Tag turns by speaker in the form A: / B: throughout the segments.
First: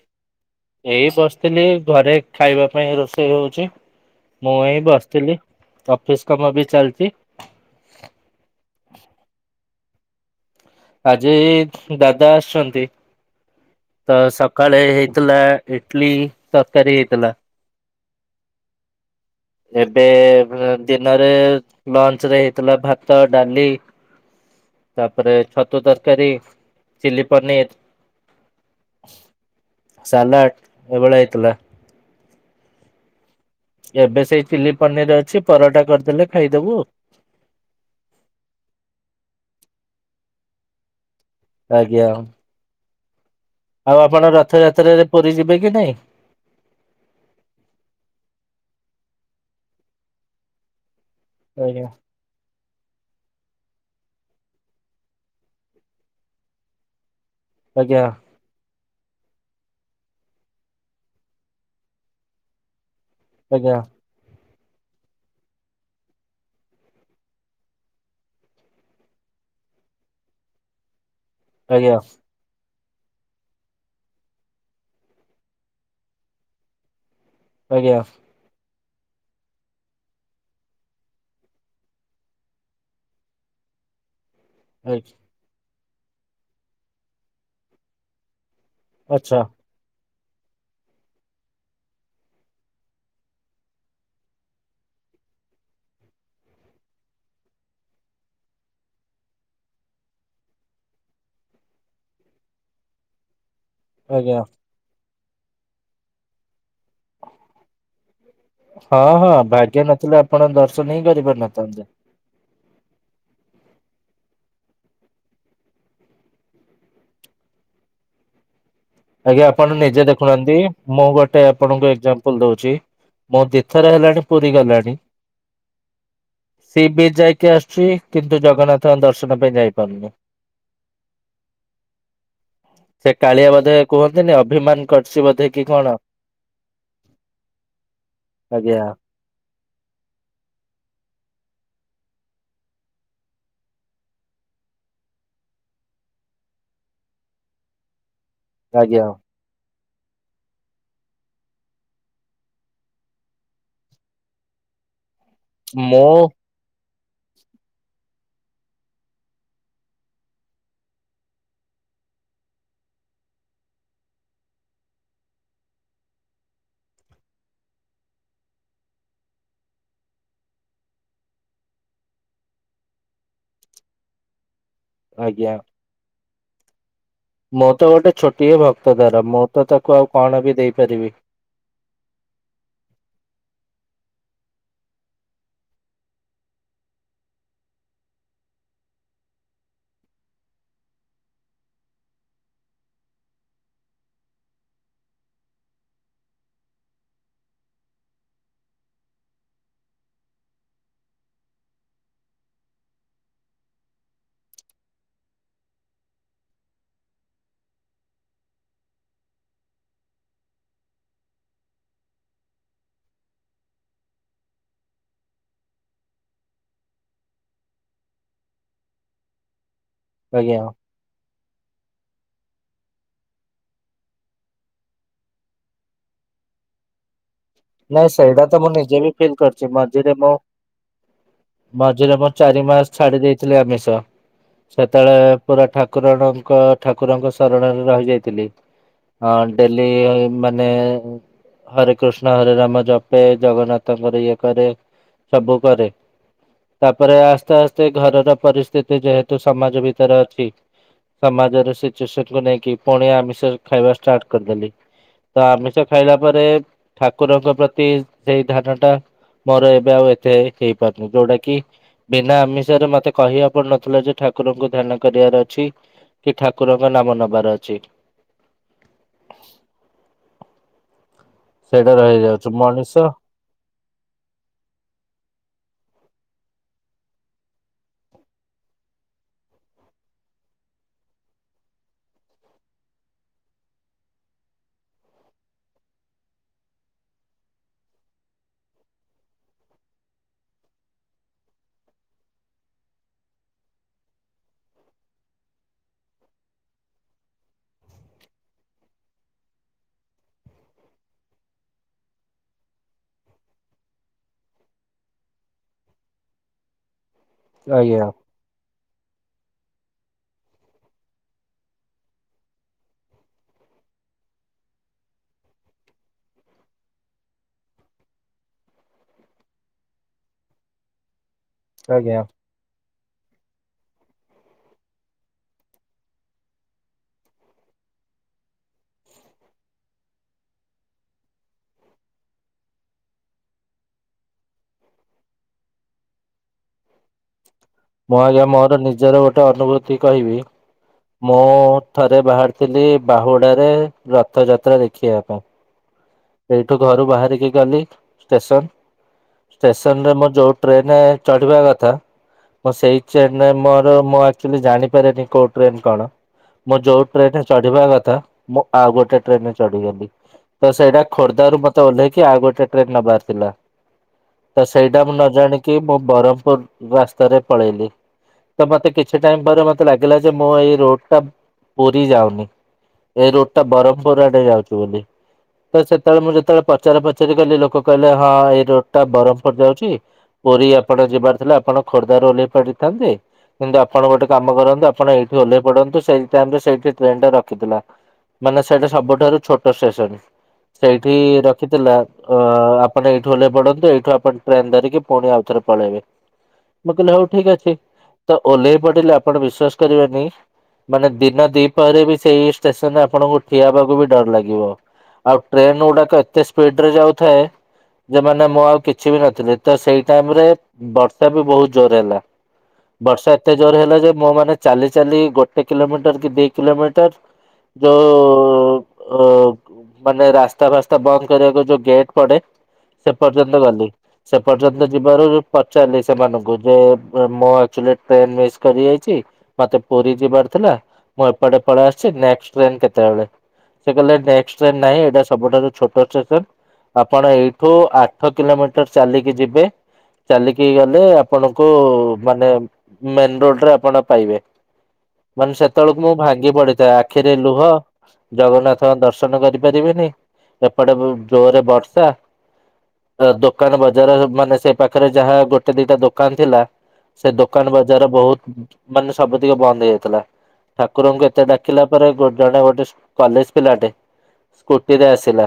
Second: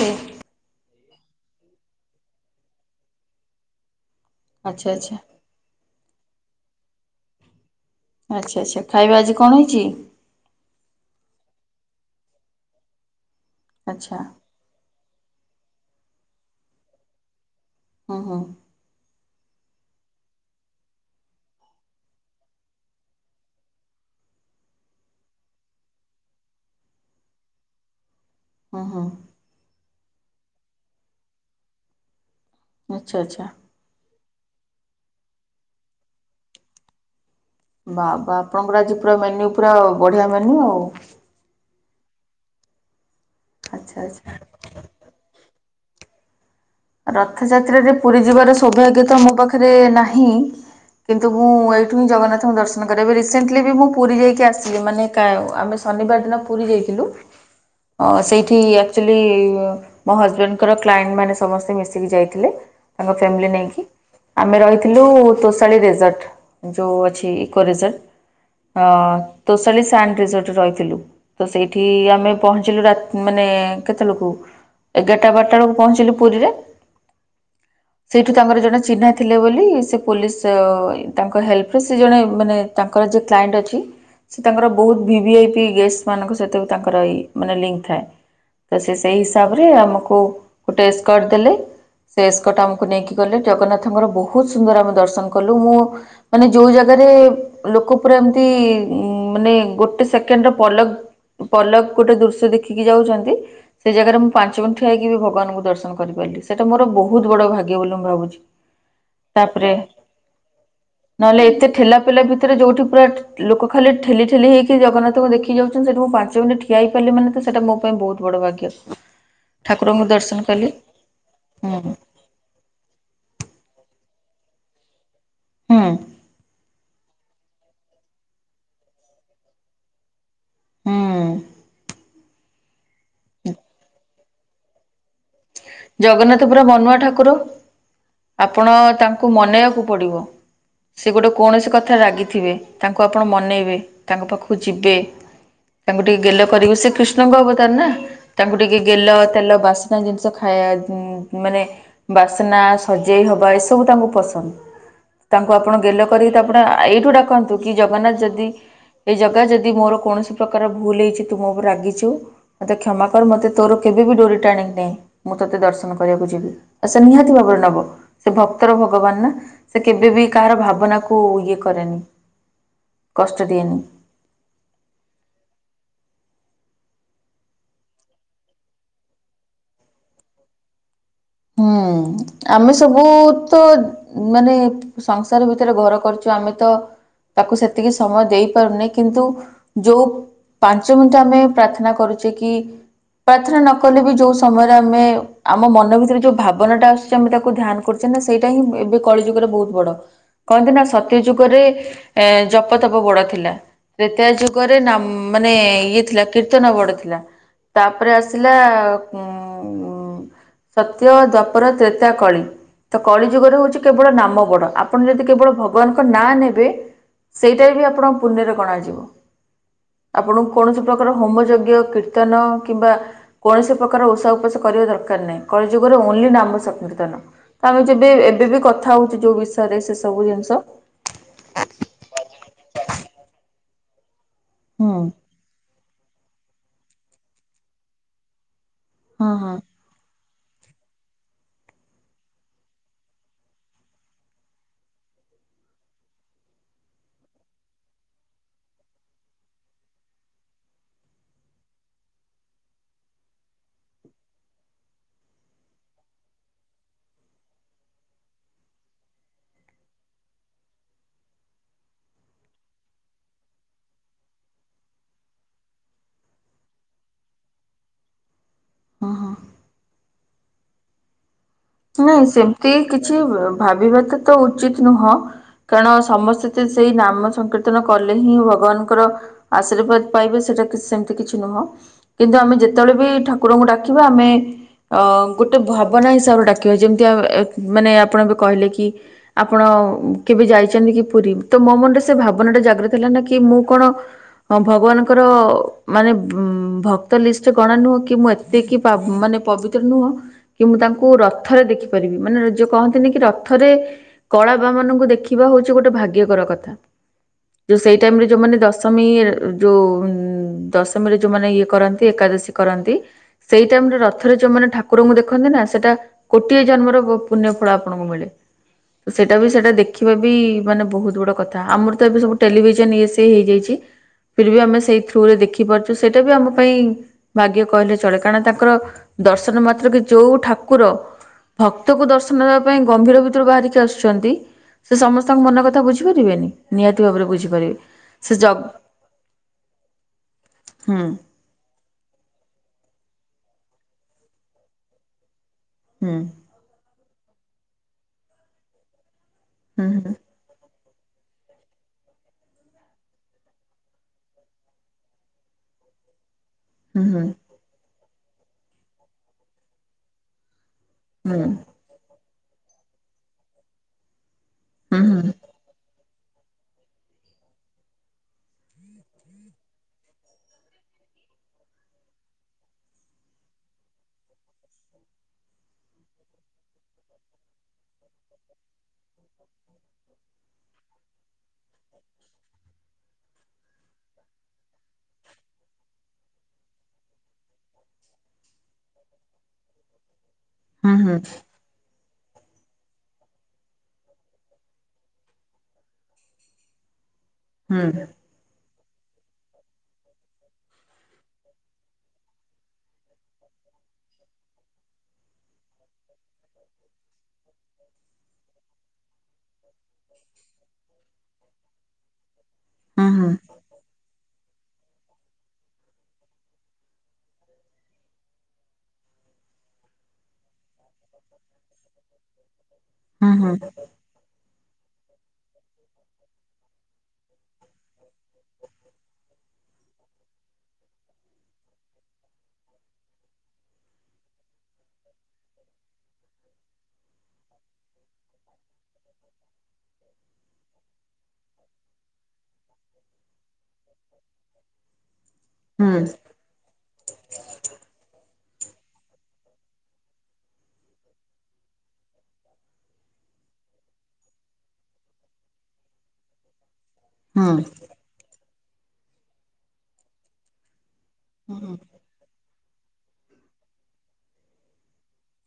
A: ହୁଁ
B: ଏଇ ବସିଥିଲି ଘରେ ଖାଇବା ପାଇଁ ରୋଷେଇ ହୋଉଛି ମୁଁ ଏଇ
A: ଆଚ୍ଛା
B: ବସିଥିଲି। ଅଫିସ କାମ ବି ଚାଲିଛି।
A: ଆଚ୍ଛା ଆଚ୍ଛା ଖାଇବା ଆଜି କଣ ହେଇଛି?
B: ଆଜି ଦାଦା ଆସିଛନ୍ତି। ତ
A: ଆଚ୍ଛା
B: ସକାଳେ ହେଇଥିଲା ଇଟଲି ତରକାରୀ ହେଇଥିଲା।
A: ହଁ ହଁ
B: ଏବେ ଏ ଦିନରେ ଲଞ୍ଚ ରେ ହେଇଥିଲା ଭାତ ଡାଲି ତାପରେ ଛତୁ ତରକାରୀ ଚିଲି ପନିର୍।
A: ହଁ ହଁ
B: ସଲାଟ ଏଭଳିଆ ଥିଲା।
A: ଆଚ୍ଛା ଆଚ୍ଛା
B: ଏବେ ସେଇ ଚିଲି ପନିର ଅଛି ପରଟା କରିଦେଲେ ଖାଇଦବୁ ଆଉ।
A: ବା ବା ଆପଣଙ୍କର ଆଜି ପୁରା ମେନ୍ୟୁ ପୁରା ବଢିଆ ମେନ୍ୟୁ ଆଉ।
B: ଆଜ୍ଞା
A: ଆଚ୍ଛା
B: ଆଉ ଆପଣ
A: ଆଚ୍ଛା
B: ରଥଯାତ୍ରାରେ ପୁରୀ ଯିବେ କି ନାଇଁ?
A: ରଥଯାତ୍ରାରେ ପୁରୀ ଯିବାର ସୌଭାଗ୍ୟ ତ ମୋ ପାଖରେ ନାହିଁ। କିନ୍ତୁ ମୁଁ
B: ଆଜ୍ଞା
A: ଏଇଠୁ ହିଁ ଜନ୍ନାଥଙ୍କୁ ଦର୍ଶନ ରିସେଣ୍ଟଲି ମୁଁ ପୁରୀ ଯାଇକି ଆସଚି। ମାନେ ଆମେ ଶନିବାର ଦିନ ପୁରୀ ଯାଇଥିଲୁ
B: ଆଜ୍ଞା
A: ଅ ସେଇଠି ଆକ୍ଆଲି ମୋ ହଜବେଣ୍ଡଙ୍କର କ୍ଲାଇଣ୍ଡ ମାନେ ସ ସମସ୍ତେ ମିଶିକି ଯାଇଥିଲେ ତାଙ୍କ ଫ୍ୟାମିଲି
B: ଆଜ୍ଞା
A: ନେଇକି। ଆମେ ରହିଥିଲୁ ତୋଷାଳୀ ରେଜର୍ଟ ଯୋଉ ଅଛି ଇକୋ ରେଜର୍ଟ। ହଁ ତୋଷାଲି ସାଣ୍ଡ ରେ ଯୋଉଠି ରହିଥିଲୁ। ତ ସେଇଠି
B: ଆଜ୍ଞା
A: ଆମେ ପହଞ୍ଚିଲୁ ରାତ୍ ମାନେ କେତେବେଳକୁ ଏଗାରଟା ବାରଟା ବେଳକୁ ପହଞ୍ଚିଲୁ ପୁରୀ ରେ।
B: ଆଜ୍ଞା
A: ସେଇଠୁ ତାଙ୍କର ଜଣେ ଚିହ୍ନା ଥିଲେ ବୋଲି ସେ ପୋଲିସ ତାଙ୍କ ହେଲ୍ପରେ ସେ ଜଣେ ମାନେ ତାଙ୍କର ଯୋଉ କ୍ଲାଇଣ୍ଟ ଅଛି ଛି ସେ ତାଙ୍କର ବହୁତ
B: ଆଜ୍ଞା
A: ଭିଭିି ଆଇ ପି ଗେଷ୍ଟ ମାନଙ୍କ ସହିତ ବି ତାଙ୍କର ଏଇ ମାନେ ଲିଙ୍କ ଥାଏ। ତ ସେ ସେଇ
B: ଆଚ୍ଛା
A: ହିସାବରେ ଆମକୁ ଗୋଟେ ସ୍କର୍ଟ ଦେଲେ। ସେ ଏସ୍କୋଟ ଆମକୁ ନେଇକି ଗଲେ ଜଗନ୍ନାଥଙ୍କର ବହୁତ ସୁନ୍ଦର ଆମେ ଦର୍ଶନ କଲୁ। ମୁଁ ମାନେ ଯୋଉ ଜାଗାରେ ଲୋକ ପୁରା ଏମିତି ମାନେ ଗୋଟେ ସେକେଣ୍ଡ ର ପଲକ ପଲ୍ଲକ୍ ଗୋଟେ ଦୃଶ୍ୟ ଦେଖିକି ଯାଉଛନ୍ତି। ସେଇ ଜାଗାରେ ମୁଁ
B: ଆଜ୍ଞା
A: ପାଞ୍ଚ ମିନିଟ୍ ଠିଆ ହେଇକି ବି ଭଗବାନଙ୍କୁ ଦର୍ଶନ କରିପାରିଲି ସେଇଟା ମୋର ବୋହୁତ ବଡ ଭାଗ୍ୟ ବୋଲି ମୁଁ ଭାବୁଛି।
B: ହଁ ହଁ
A: ତାପରେ
B: ଭାଗ୍ୟ ନଥିଲେ ଆପଣ ଦର୍ଶନ ହିଁ କରିପାରି ନଥାନ୍ତେ।
A: ଏଥିରେ ଯୋଉଠି ପୁରା ଠ୍ ଲୋକ ଖାଲି ଠେଲି ଠେଲି ହେଇକି ଜଗନ୍ନାଥଙ୍କୁ ଦେଖି ଯାଉଛନ୍ତି ସେଠି ମୁଁ ପାଞ୍ଚ ମିନିଟ ଠିଆଇପାରିଲି ମାନେ ତ ସେଟା ମୋ ପାଇଁ ବହୁତ ବଡ଼ ଭାଗ୍ୟ।
B: ଆଜ୍ଞା ଆପଣ
A: ଠାକୁରଙ୍କୁ
B: ନିଜେ
A: ଦର୍ଶନ
B: ଦେଖୁନାହାନ୍ତି
A: କଲି
B: ମୁଁ ଗୋଟେ
A: ହୁଁ
B: ଆପଣଙ୍କ ଏକ୍ସାମ୍ପ ପୁଲ ଦଉଛି ମୋ ଦି ଥର ହେଲାଣି ପୁରୀ ଗଲାଣି।
A: ହୁଁ
B: ସି ବିଚ୍ ଯାଇକି ଆସୁଛି। କିନ୍ତୁ ଜଗନ୍ନାଥଙ୍କ ଦର୍ଶନ ପାଇଁ ଯାଇପାରୁନି।
A: ହୁଁ।
B: ସେ କାଳିଆ ବୋଧେ କୁହନ୍ତିନି ଅଭିମାନ କରଛି ବୋଧେ କି କଣ
A: ଜଗନ୍ନାଥ ପୁରା ମନୁଆ ଠାକୁର ଆପଣ
B: ଆଜ୍ଞା
A: ତାଙ୍କୁ ମନେଇବାକୁ ପଡିବ। ସେ ଗୋଟେ କୌଣସି କଥାରେ ରାଗିଥିବେ ତାଙ୍କୁ ଆପଣ ମନେଇବେ ତାଙ୍କ ପାଖକୁ ଯିବେ। ତାଙ୍କୁ ଟିକେ ଗେଲ କରିବେ ସେ କୃଷ୍ଣଙ୍କ ଅବତାର ନା ତାଙ୍କୁ ଟିକେ
B: ଆଜ୍ଞା।
A: ଗେଲ ତେଲ ବାସ୍ନା ଜିନିଷ ଖା ଖାଇବା ଉଁ ମାନେ ବାସ୍ନା ସଜେଇ ହବା ଏସବୁ ତାଙ୍କୁ ପସନ୍ଦ। ତାଙ୍କୁ ଆପଣ ଗେଲ
B: ମୁଁ
A: କରିକି ତା ଆପଣ ଏଇଠୁ ଡାକନ୍ତୁ କି ଜଗନ୍ନାଥ ଯଦି ଏଇ ଜଗା ଯଦି ମୋର କୌଣସି ପ୍ରକାରର ଭୁଲ ହେଇଛି ତୁ ମୋ ଉପରେ ରାଗିଛୁ। ମୋତେ କ୍ଷମା କର ମୋତେ ତୋର କେବେ ବି ଡୋରି ଟାଣିକି ନେ। ମୁଁ ତତେ ଦର୍ଶନ କରିବାକୁ ଯିବି ଆଉ ସେ ନିହାତି ଭାବରେ ନବ ସେ ଭକ୍ତର ଭଗବାନ ନା। ସେ କେବେ ବିି କାହାର ଭାବନା କୁ ଇଏ କରେନି କଷ୍ଟ ଦିଏନି।
B: ଆଜ୍ଞା। ମୁଁ ତ ଗୋଟେ ଛୋଟିଏ ଭକ୍ତ ତାର ମୁଁ ତ ତାକୁ ଆଉ କଣ ବି ଦେଇପାରିବି।
A: ହୁଁ ଆମେ ସବୁ ତ ମାନେ ସଂସାର ଭିତରେ ଘର କରିଛୁ ଆମେ ତ ତାକୁ ସେତିକି ସମୟ ଦେଇ ପାରୁନି କିନ୍ତୁ ଯୋଉ ପାଞ୍ଚ ମିଣ୍ଟି ଆମେ ପ୍ରାର୍ଥନା କରୁଛେ କି ପ୍ରାର୍ଥନା ନ କଲେ ବି ଯୋଉ ସମୟରେ ଆମେ ଆମ ମନ ଭିତରେ ଯୋଉ ଭାବନା ଟା ଆସୁଛି ଆମେ ତାକୁ ଧ୍ୟାନ କରୁଛେ ନା ସେଇଟା ହିଁ ଏବେ କଳି ଯୁଗରେ ବହୁତ ବଡ। କହନ୍ତି ନା ସତ୍ୟ ଯୁଗରେ ଏ ଜପ ତପ ବଡ ଥିଲା। ତ୍ରେତୀୟ ଯୁଗରେ ନ ମାନେ ଇଏ ଥିଲା କୀର୍ତ୍ତନ ବଡ ଥିଲା। ତାପରେ ଆସିଲା ଉଁ ସତ୍ୟ ଦ୍ୱାପର, ତ୍ରେତୟା, କଳି। ତ କଳି ଯୁଗରେ ହଉଛି କେବଳ ନାମ ବଡ ଆପଣ ଯଦି କେବଳ ଭଗବାନଙ୍କ ନାଁ ନେବେ। ସେଇଟା ବି ଆପଣଙ୍କ ପୁଣ୍ୟରେ ଗଣାଯିବ ଆପଣଙ୍କୁ
B: ଆଜ୍ଞା।
A: କୌଣସି ପ୍ରକାରର ହୋମ ଯଜ୍ଞ, କୀର୍ତ୍ତନ କିମ୍ବା କୌଣସି ପ୍ରକାର ଓଷା ଉପାସ କରିବା ଦରକାର ନାହିଁ କଳି ଯୁଗରେ ଓନ୍ଲି ନାମ ସଂକୀର୍ତନ। ଆମେ
B: ନାଇଁ
A: ଯେବେ
B: ସେଇଟା
A: ଏବେ
B: ତ
A: ବି
B: ମୁଁ
A: କଥା
B: ନିଜେ
A: ହଉଚେ
B: ଫିଲ୍
A: ଯୋଉ
B: କରିଛି
A: ବିଷୟରେ ସେ
B: ମଝିରେ
A: ସବୁ
B: ମୁଁ
A: ଜିନିଷ।
B: ମଝିରେ ମୋ ଚାରି ମାସ ଛାଡି ଦେଇଥିଲି ଆମିଷ।
A: ହୁଁ
B: ସେତେବେଳେ ପୁରା ଠାକୁରଣଙ୍କ ଠାକୁରଙ୍କ ଶରଣରେ ରହିଯାଇଥିଲି। ହଁ ଡେଲି ମାନେ ହରେ କୃଷ୍ ଷ୍ଣ ହରେ ରାମ ଜପେ ଜଗନ୍ନାଥଙ୍କର ଇଏ କରେ ସବୁ କରେ। ତାପରେ ଆସ୍ତେ ଆସ୍ତେ ଘରର ପରିସ୍ଥିତି ଯେହେତୁ ସମାଜ ଭିତରେ ଅଛି। ସମାଜରେ ସିଚୁଏସନକୁ ନେଇକି ପୁଣି ଆମିଷ ଖାଇବା ଷ୍ଟାର୍ଟ କରିଦେଲି। ତ ଆମିଷ ଖାଇଲା ପରେ। ଠାକୁରଙ୍କ ପ୍ରତି ସେଇ ଧ୍ୟାନ ଟା ମୋର ଏବେ ଆଉ ଏତେ ହେଇପାରୁନି ଯୋଉଟା କି ବିନା ଆମିଷରେ ମତେ କହିବାକୁ ପଡୁନଥିଲା ଯେ ଠାକୁରଙ୍କୁ ଧ୍ୟାନ କରିବାର ଅଛି। କି ଠାକୁରଙ୍କ ନାମ ନବାର ଅଛି।
A: ହଁ ହଁ।
B: ସେଇଟା
A: ନାଇଁ
B: ରହିଯାଉଛି
A: ସେମିତି
B: ମଣିଷ
A: କିଛି ଭାବିବାଟା ତ ଉଚିତ୍ ନୁହଁ। କାରଣ ସମସ୍ତେତ ସେଇ ନାମ ସଂକୀର୍ତ୍ତନ କଲେ ହିଁ ଭଗବାନ୍ ଙ୍କର ଆଶୀର୍ବାଦ୍ ପାଇବେ, ସେଟା ତ ସେମିତି କିଛି ନୁହଁ। କିନ୍ତୁ ଆମେ ଯେତେବେଳେବି ଠାକୁରଙ୍କୁ ଡାକିବା ଆମେ ଅ ଗୋଟେ ଭାବନା ହିସାବରେ ଡାକ୍ କିବା ଯେମିତି ଏ ମାନେ ଆପଣ ଏବେ କହିଲେ କି ଆପଣ କେବେ ଯାଇଚନ୍ତି କି ପୁରୀ? ତ ମୋ ମନରେ ସେ ଭାବନାଟା ଜାଗ୍ରତ ହେଲାନା କି ମୁଁ କଣ ହଁ ଭଗବାନଙ୍କର ମାନେ ଭୁ ଭକ୍ତ ଲିଷ୍ଟ ଗଣା ନୁହଁ କି ମୁଁ ଏତ୍ ଏତିକି ପା ମାନେ ପବିତ୍ର ନୁହଁ କି ମୁଁ ତାଙ୍କୁ ର ରଥରେ ଦେଖିପାରିବି ମାନେ ଯୋଉ କହନ୍ତିନି କି ରଥରେ କଳାବାମନଙ୍କୁ ଦେଖିବା ହଉଚି ଗୋଟେ ଭାଗ୍ୟକର କଥା। ଯୋଉ ସେଇ
B: ଆଜ୍ଞା
A: ଟାଇମିରେ ଯୋଉମାନେ ଦଶମୀ ଯୋଉ ଦଶମୀରେ ଯୋଉମାନେ ଇଏ କରନ୍ତି, ଏକାଦଶୀ କରନ୍ତି। ସେଇ ଟାଇମିରେ ରଥରେ ଯୋଉମାନେ ଠାକୁରଙ୍କୁ ଦେଖନ୍ତି ନା, ସେଟା କୋଟିଏ ଜନ୍ମର ବହୁ ପୁଣ୍ୟ ଫଳ ଆପଣଙ୍କୁ ମିଳେ। ସେଟା ବି ସେଟା ଦେଖିବା ବି ମାନେ ବହୁତ ବଡ କଥା। ଆମର ତ
B: ଆଜ୍ଞା।
A: ଏବେ ସବୁ ଟେଲିଭିଜନ୍ ଇଏ ସିଏ ହେଇଯାଇଚି ଫିର୍ ବି ଆମେ ସେଇ ଥ୍ରୁରେ ଦେଖିପାରୁଛୁ। ସେଇଟା ବି ଆମ ପାଇଁ ଭାଗ୍ୟ କହିଲେ ଚଳେ। କାରଣ ତାଙ୍କର ଦର୍ଶନ ମାତ୍ରକେ ଯୋଉ ଠାକୁର ଭକ୍ତକୁ ଦର୍ଶନ ଦେବା ପାଇଁ ଗମ୍ଭୀର ଭିତରୁ ବାହାରିକି ଆସୁଚନ୍ତି। ସିଏ ସମସ୍ତଙ୍କ ମନ କଥା ବୁଝିପାରିବେନି। ନିହାତି ଭାବରେ ବୁଝିପାରିବେ,
B: ମୁଁ
A: ସେ
B: ଆଜ୍ଞା
A: ଜଗ୍
B: ମୋର ନିଜର ଗୋଟେ ଅନୁଭୂତି କହିବି।
A: ହୁଁ।
B: ମୁଁ ଥରେ ବାହାରି ଥିଲି ବାହୁଡାରେ ରଥଯାତ୍ରା ଦେଖିଆ ପାଇଁ।
A: ହୁଁ।
B: ଏଇଠୁ ଘରୁ ବାହାରିକି ଗଲି ଷ୍ଟେସନ୍, ଷ୍ଟେସନ୍
A: ହୁଁ
B: ରେ ମୁଁ ଯୋଉ ଟ୍ରେନ୍ ରେ ଚଢ଼ିବା କଥା ମୁଁ ସେଇ ଚେନ୍ ରେ ମୋର ମୁଁ ଆକ୍ଚୁଆଲି ଜାଣିପାରେନି କୋଉ ଟ୍ରେନ୍ କଣ। ମୁଁ
A: ହୁଁ
B: ଯୋଉ ଟ୍ରେନ୍ ରେ ଚଢିବା କଥା, ମୁଁ ଆଉ ଗୋଟେ ଟ୍ରେନରେ ଚଢିଗଲି। ତ ସେଇଟା ଖୋର୍ଦ୍ଧାରୁ ମତେ ଓହ୍ଲେଇକି ଆଉ ଗୋଟେ ଟ୍ରେନ୍ ନବାର ଥିଲା। ତ
A: ହୁଁ ହୁଁ
B: ସେଇଟା ମୁଁ
A: ହୁଁ
B: ନଜାଣିକ୍ କି ମୁଁ ବରହ୍ମପୁରୂ ରାସ୍ତାରେ ପଳେଇଲି। ତ ମତେ କିଛି ଟାଇମ୍ ପରେ ମତେ ଲାଗିଲା ଯେ ମୁଁ ଏଇ ରୋଡ୍ ଟା ପୁରୀ ଯାଉନି। ଏ ରୋଡଟା ବର୍ହ୍ମପୁର୍ ଆଡେ ଯାଉଚି ବୋଲି। ତ ସେତେବେଳେ ମୁଁ ଯେତେବେଳେ ପଚରା ପଚରି କଲି, ଲୋକ କହିଲେ ହଁ ଏଇ ରୋଡ୍ଟା ବରହ୍ମପୁର୍ ଯାଉଚି। ପୁରୀ ଆପଣ ଯିବାର ଥିଲା, ଆପଣ ଖୋର୍ଦ୍ଧାରେ ଓହ୍ଲେଇ ପାଡିଥାନ୍ତେ। କିନ୍ତୁ ଆପଣ ଗୋଟେ କାମ କରନ୍ତୁ, ଆପଣ ଏଇଠି ଓହ୍ଲେଇ ପଡନ୍ତୁ। ସେଇ ଟାଇମିରେ ସେଇଠି ଟ୍ରେନ୍ ଟା ରଖିଥିଲା। ମାନେ ସେଇଟା ସବୁଠାରୁ ଛୋଟ ଷ୍ଟେସନ୍।
A: ହୁଁ ହୁଁ ହୁଁ
B: ସେଇଠି ରଖ୍ ରଖିଥିଲା ଅ ଆପଣ ଏଇଠୁ ଓହ୍ଲେଇ ପଡନ୍ତୁ ଏଇଠୁ ଆପଣ ଟ୍ରେନ୍ ଧରିକି ପୁଣି ଆଉଥରେ ପଳେଇବେ।
A: ହ [inaudible]
B: ମୁଁ କହିଲି ହଉ ଠିକ୍ ଅଛି। ତ ଓହ୍ଲେଇ ପଡିଲେ ଆପଣ ବିଶ୍ଵାସ କରିବେନି ମାନେ ଦିନ ଦିପହରେବି ସେଇ ଷ୍ଟେସନ୍ ରେ ଆପଣଙ୍କୁ ଠିଆ ହବାକୁ ବି ଡର ଲାଗିବ। ଆଉ ଟ୍ରେନ୍ ଗୁଡାକ ଏତେ ସ୍ପିଡ୍ରେ ଯାଉଥାଏ। ଯେ ମାନେ ମୁଁ ଆଉ କିଛି ବି ନଥିଲି, ତ ସେଇ ଟାଇମି ରେ ବର୍ଷା ବି ବହୁତ୍ ଜୋରରେ ହେଲା।
A: ହୁଁ ହୁଁ ହୁଁ
B: ବର୍ଷା ଏତେ ଜୋର୍ରେ ହେଲା ଯେ, ମୁଁ ମାନେ ଚାଲିଚ୍ ଚାଲି ଗୋଟେ କିଲୋମିଟର କି ଦି କିଲୋମିଟର ଯୋଉ ଓ ମାନେ ରାସ୍ତା ଫାସ୍ତା ବନ୍ଦ୍ କରିଆକୁ ଯୋଉ ଗେଟ୍ ପଡେ ସେ
A: ହୁଁ ହୁଁ
B: ପର୍ଯ୍ୟନ୍ତ ଗଲି। ସେ ପର୍ଯ୍ୟନ୍ତ ଯିବାରୁ ପଚାରିଲି ସେମାନଙ୍କୁ ଯେ ମୁଁ ଆକ୍ଚୁଆଲି ଟ୍ରେନ୍ ମିସ୍ କରି ଯାଇଚି। ମତେ ପୁରୀ ଯିବାର ଥିଲା। ମୁଁ ଏପଟେ ପଳେଇ ଆସିଚି ନେଷ୍ଟ ଟ୍ରେନ୍ କେତେବେଳେ? ସେ କହିଲେ ନେଷ୍ଟ ଟ୍ରେନ ନାହିଁ। ଏଇଟା ସବୁଠାରୁ ଛୋଟ ଷ୍ଟେସନ। ଆପଣ ଏଇଠୁ ଆଠ କିଲୋମିଟର ଚାଲିକି ଯିବେ। ଚାଲିକି ଗଲେ ଆପଣଙ୍କୁ ମାନେ, ମେନ ରୋଡରେ ଆପଣ ପାଇବେ। ମାନେ ସେତେବେଳକୁ ମୁଁ ଭାଙ୍ଗି ପଡିଥାଏ‌। ଆଖିରେ ଲୁହ, ଜଗନ୍ନାଥଙ୍କ ଦର୍ଶ ର୍ଶନ କରିପାରିବିନି। ଏପଟେ ବହୁତ ଜୋରରେ ବର୍ଷା। ତ ଦୋକାନ ବଜାର ମାନେ ସେ ପାଖରେ ଯାହା ଗୋଟେ ଦିଟା ଦୋକାନ ଥିଲା। ସେ ଦୋକାନ ବଜାର ବହୁତ, ମାନେ ସବୁତିକ ବନ୍ଦ ହେଇଯାଇଥିଲା। ଠାକୁରଙ୍କୁ ଏତେ ଡାକିଲା ପରେ ଜଣେ ଗୋଟେ କଲେଜ ପିଲାଟେ ସ୍କୁଟିରେ ଆସିଲା,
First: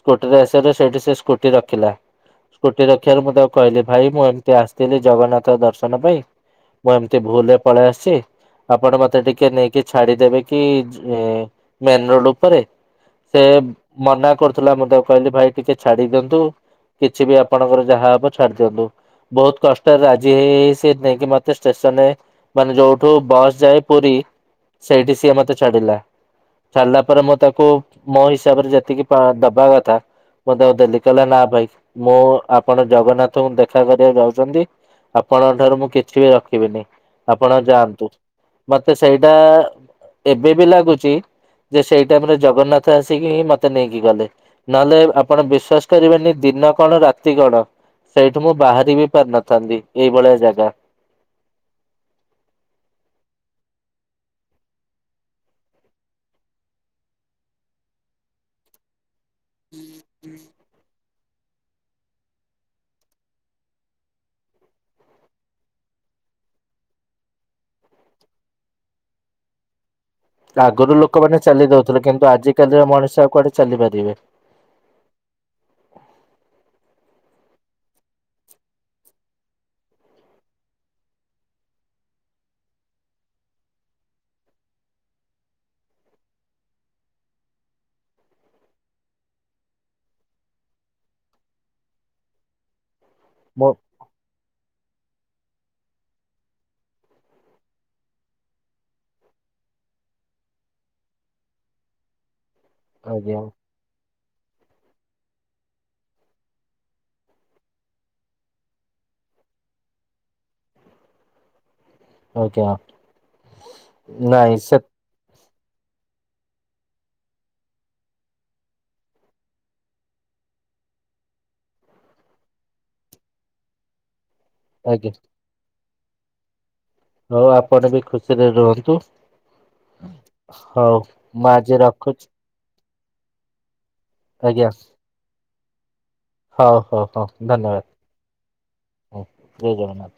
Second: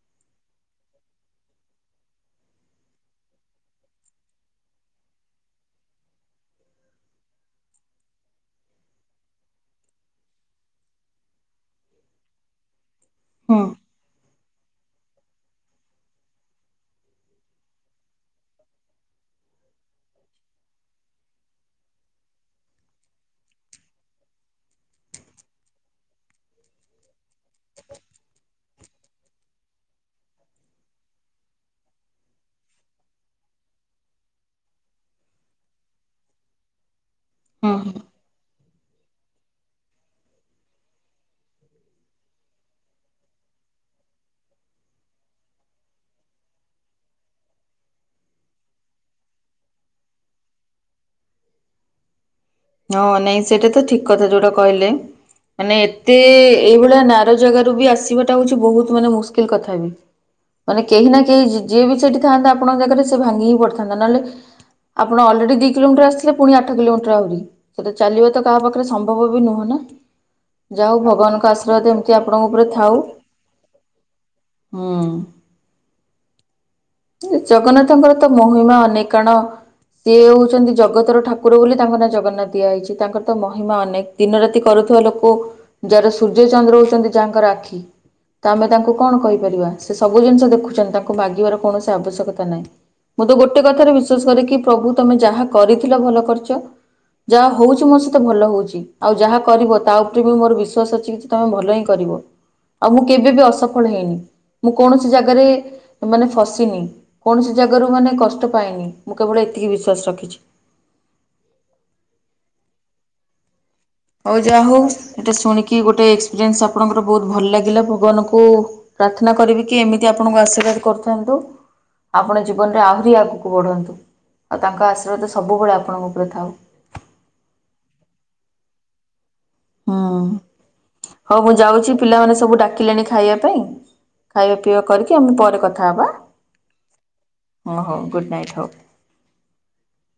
B: ସ୍କୁଟିରେ ଆସିଲାରୁ ସେଇଠି ସେ ସ୍କୁଟି ରଖିଲା। ସ୍କୁଟି ରଖିବାରୁ ମୁଁ ତାକୁ କହିଲି ଭାଇ ମୁଁ ଏମିତି ଆସିଥିଲି ଜଗନ୍ନାଥ ଦର୍ଶନ ପାଇଁ ମୁଁ ଏମିତି ଭୁଲରେ ପଳେଇ ଆସିଛି। ଆପଣ ମତେ ଟିକେ ନେଇକି ଛାଡିଦେବେ କି ମେନ ରୋଡ ଉପରେ? ସେ
A: ହୁଁ ହୁଁ
B: ମନା କରୁଥିଲା ମଧ୍ୟ କହିଲି ଭାଇ ଟିକେ ଛାଡି ଦିଅନ୍ତୁ। କିଛି ବି ଆପଣଙ୍କର ଯାହା ହବ ଛାଡି ଦିଅନ୍ତୁ। ବହୁତ କଷ୍ଟରେ ରାଜି ହେଇ ହେଇ ସେ ନେଇକି ମତେ ଷ୍ଟେସନରେ ମାନେ ଯୋଉଠୁ ବସ୍ ଯାଏ ପୁରୀ ସେଇଠି ସିଏ ମତେ ଛାଡିଲା। ସାରିଲା ପରେ ମୁଁ ତାକୁ ମୋ ହିସାବରେ ଯେତିକି ପା ଦବା କଥା ମୁଁ ତାକୁ ଦେଲି କହିଲା ନା ଭାଇ ମୁଁ ଆପଣ ଜଗନ୍ନାଥଙ୍କୁ ଦେଖା କରିବାକୁ ଯାଉଛନ୍ତି। ଆପଣଙ୍କ ଠାରୁ ମୁଁ କିଛି ବି ରଖିବିନି ଆପଣ
A: ହୁଁ
B: ଯାଆନ୍ତୁ। ମତେ ସେଇଟା ଏବେ ବି ଲାଗୁଛି ଯେ ସେଇ ଟାଇମରେ ଜଗନ୍ନାଥ ଆସିକି ମତେ ନେଇକି ଗଲେ। ନହେଲେ ଆପଣ ବିଶ୍ଵାସ କରିବେନି ଦିନ କଣ ରାତି କଣ। ସେଇଠୁ ମୁଁ ବାହାରି ବି ପାରିନଥାନ୍ତି। ଏଇଭଳିଆ ଜାଗା
A: ହଁ ନାଇଁ ସେଇଟା ତ ଠିକ କଥା ଯୋଉଟା କହିଲେ। ମାନେ ଏତେ ଏଇଭଳିଆ ନାରୋ ଜାଗାରୁ ବି ଆସିବାଟା ହଉଛି ବହୁତ ମାନେ ମୁ କଥା ହେବି ମାନେ କେହି ନା କେହି ଯିଏ ବି ସେଠି ଥାନ୍ତା ଆପଣଙ୍କ ଜାଗାରେ ସେ ଭାଙ୍ଗି ପଡ଼ିଥାନ୍ତା, ନହେଲେ ଆପଣ ଅଲରେଡ଼ି ଦୁଇ କିଲୋମିଟର ଆସିଥିଲେ ପୁଣି ଆଠ କିଲୋମିଟର ଆହୁରି ସେଟା ଚାଲିବା ତ କାହା ପାଖରେ ସମ୍ଭବ ବି ନୁହଁ ନା। ଯାହା
B: ଆଗରୁ
A: ହଉ
B: ଲୋକମାନେ
A: ଭଗବାନଙ୍କ
B: ଚାଲି
A: ଆଶୀର୍ବାଦ
B: ଦଉଥିଲେ
A: ଏମିତି
B: କିନ୍ତୁ
A: ଆପଣଙ୍କ ଉପରେ
B: ଆଜିକାଲିର
A: ଥାଉ
B: ମଣିଷ ଆଉ କୁଆଡେ ଚାଲିପାରିବେ।
A: ହୁଁ। ଜଗନ୍ନାଥଙ୍କର ତ ମହିମା ଅନେକ କାଣ ସିଏ ହଉଛନ୍ତି ଜଗତର ଠାକୁର ବୋଲି ତାଙ୍କ ନାଁ ଜଗନ୍ନାଥ। ଦିଆ ହେଇଛି ତାଙ୍କର ତ ମହିମା ଅନେକ ଦିନ ରାତି କରୁଥିବା ଲୋକ ଯାର ସୂର୍ଯ୍ୟ ଚନ୍ଦ୍ର ହଉଛନ୍ତି ଯାହାଙ୍କର ଆଖି। ତ ଆମେ ତାଙ୍କୁ କଣ କହିପାରିବା ସେ ସବୁ ଜିନିଷ ଦେଖୁଛନ୍ତି ତାଙ୍କୁ ମାଗିବାର କୌଣସି ଆବଶ୍ୟକତା ନାହିଁ। ମୁଁ ତ ଗୋଟେ କଥାରେ ବିଶ୍ୱାସ କରେ କି ପ୍ରଭୁ ତମେ ଯାହା କରିଥିଲ ଭଲ କରିଛ ଯାହା ହଉଛି ମୋ ସହିତ ଭଲ ହଉଛି ଆଉ ଯାହା କରିବ ତା ଉପରେ ବି ମୋର ବିଶ୍ଵାସ ଅଛି କି ତମେ ଭଲ ହିଁ କରିବ। ଆଉ ମୁଁ କେବେ
B: ଆଜ୍ଞା
A: ବି ଅସଫଳ ହେଇନି। ମୁଁ କୌଣସି ଜାଗାରେ ମାନେ ଫସିିନି କୌଣସି ଜାଗାରୁ ମାନେ କଷ୍ଟ ପାଇନି ମୁଁ କେବଳ ଏତିକି ବିଶ୍ୱାସ ରଖିଛି।
B: ଆଜ୍ଞା।
A: ହଉ
B: ନାଇଁ
A: ଯାହା
B: ସେ
A: ହଉ ସେଇଟା ଶୁଣିକି ଗୋଟେ ଏକ୍ସପିରିଏନ୍ସ ଆପଣଙ୍କର ବହୁତ ଭଲ ଲାଗିଲା ଭଗବାନଙ୍କୁ ପ୍ରାର୍ଥନା କରିବି କି ଏମିତି ଆପଣଙ୍କୁ ଆଶୀର୍ବାଦ କରୁଥାନ୍ତୁ। ଆପଣ ଜୀବନରେ ଆହୁରି ଆଗକୁ ବଢନ୍ତୁ ଆଉ ତାଙ୍କ
B: ଆଜ୍ଞା
A: ଆଶୀର୍ବାଦ ସବୁବେଳେ ଆପଣଙ୍କ ଉପରେ ଥାଉ।
B: ହଉ ଆପଣ ବି ଖୁସିରେ ରୁହନ୍ତୁ। ହଁ।
A: ହଁ ମୁଁ ଯାଉଚି ପିଲାମାନେ ସବୁ ଡାକିଲେଣି ଖାଇବା ପାଇଁ ଖାଇବା
B: ଆଜ୍ଞା।
A: ପିଇବା କରିକି ଆମେ ପରେ କଥା ହବା।
B: ହଉ, ହଉ, ହଉ ଧନ୍ୟବାଦ
A: ହଁ ହଉ ଗୁଡ୍ ନାଇଟ୍ ହଉ।
B: ହ ଜୟ ଜଗନ୍ନାଥ।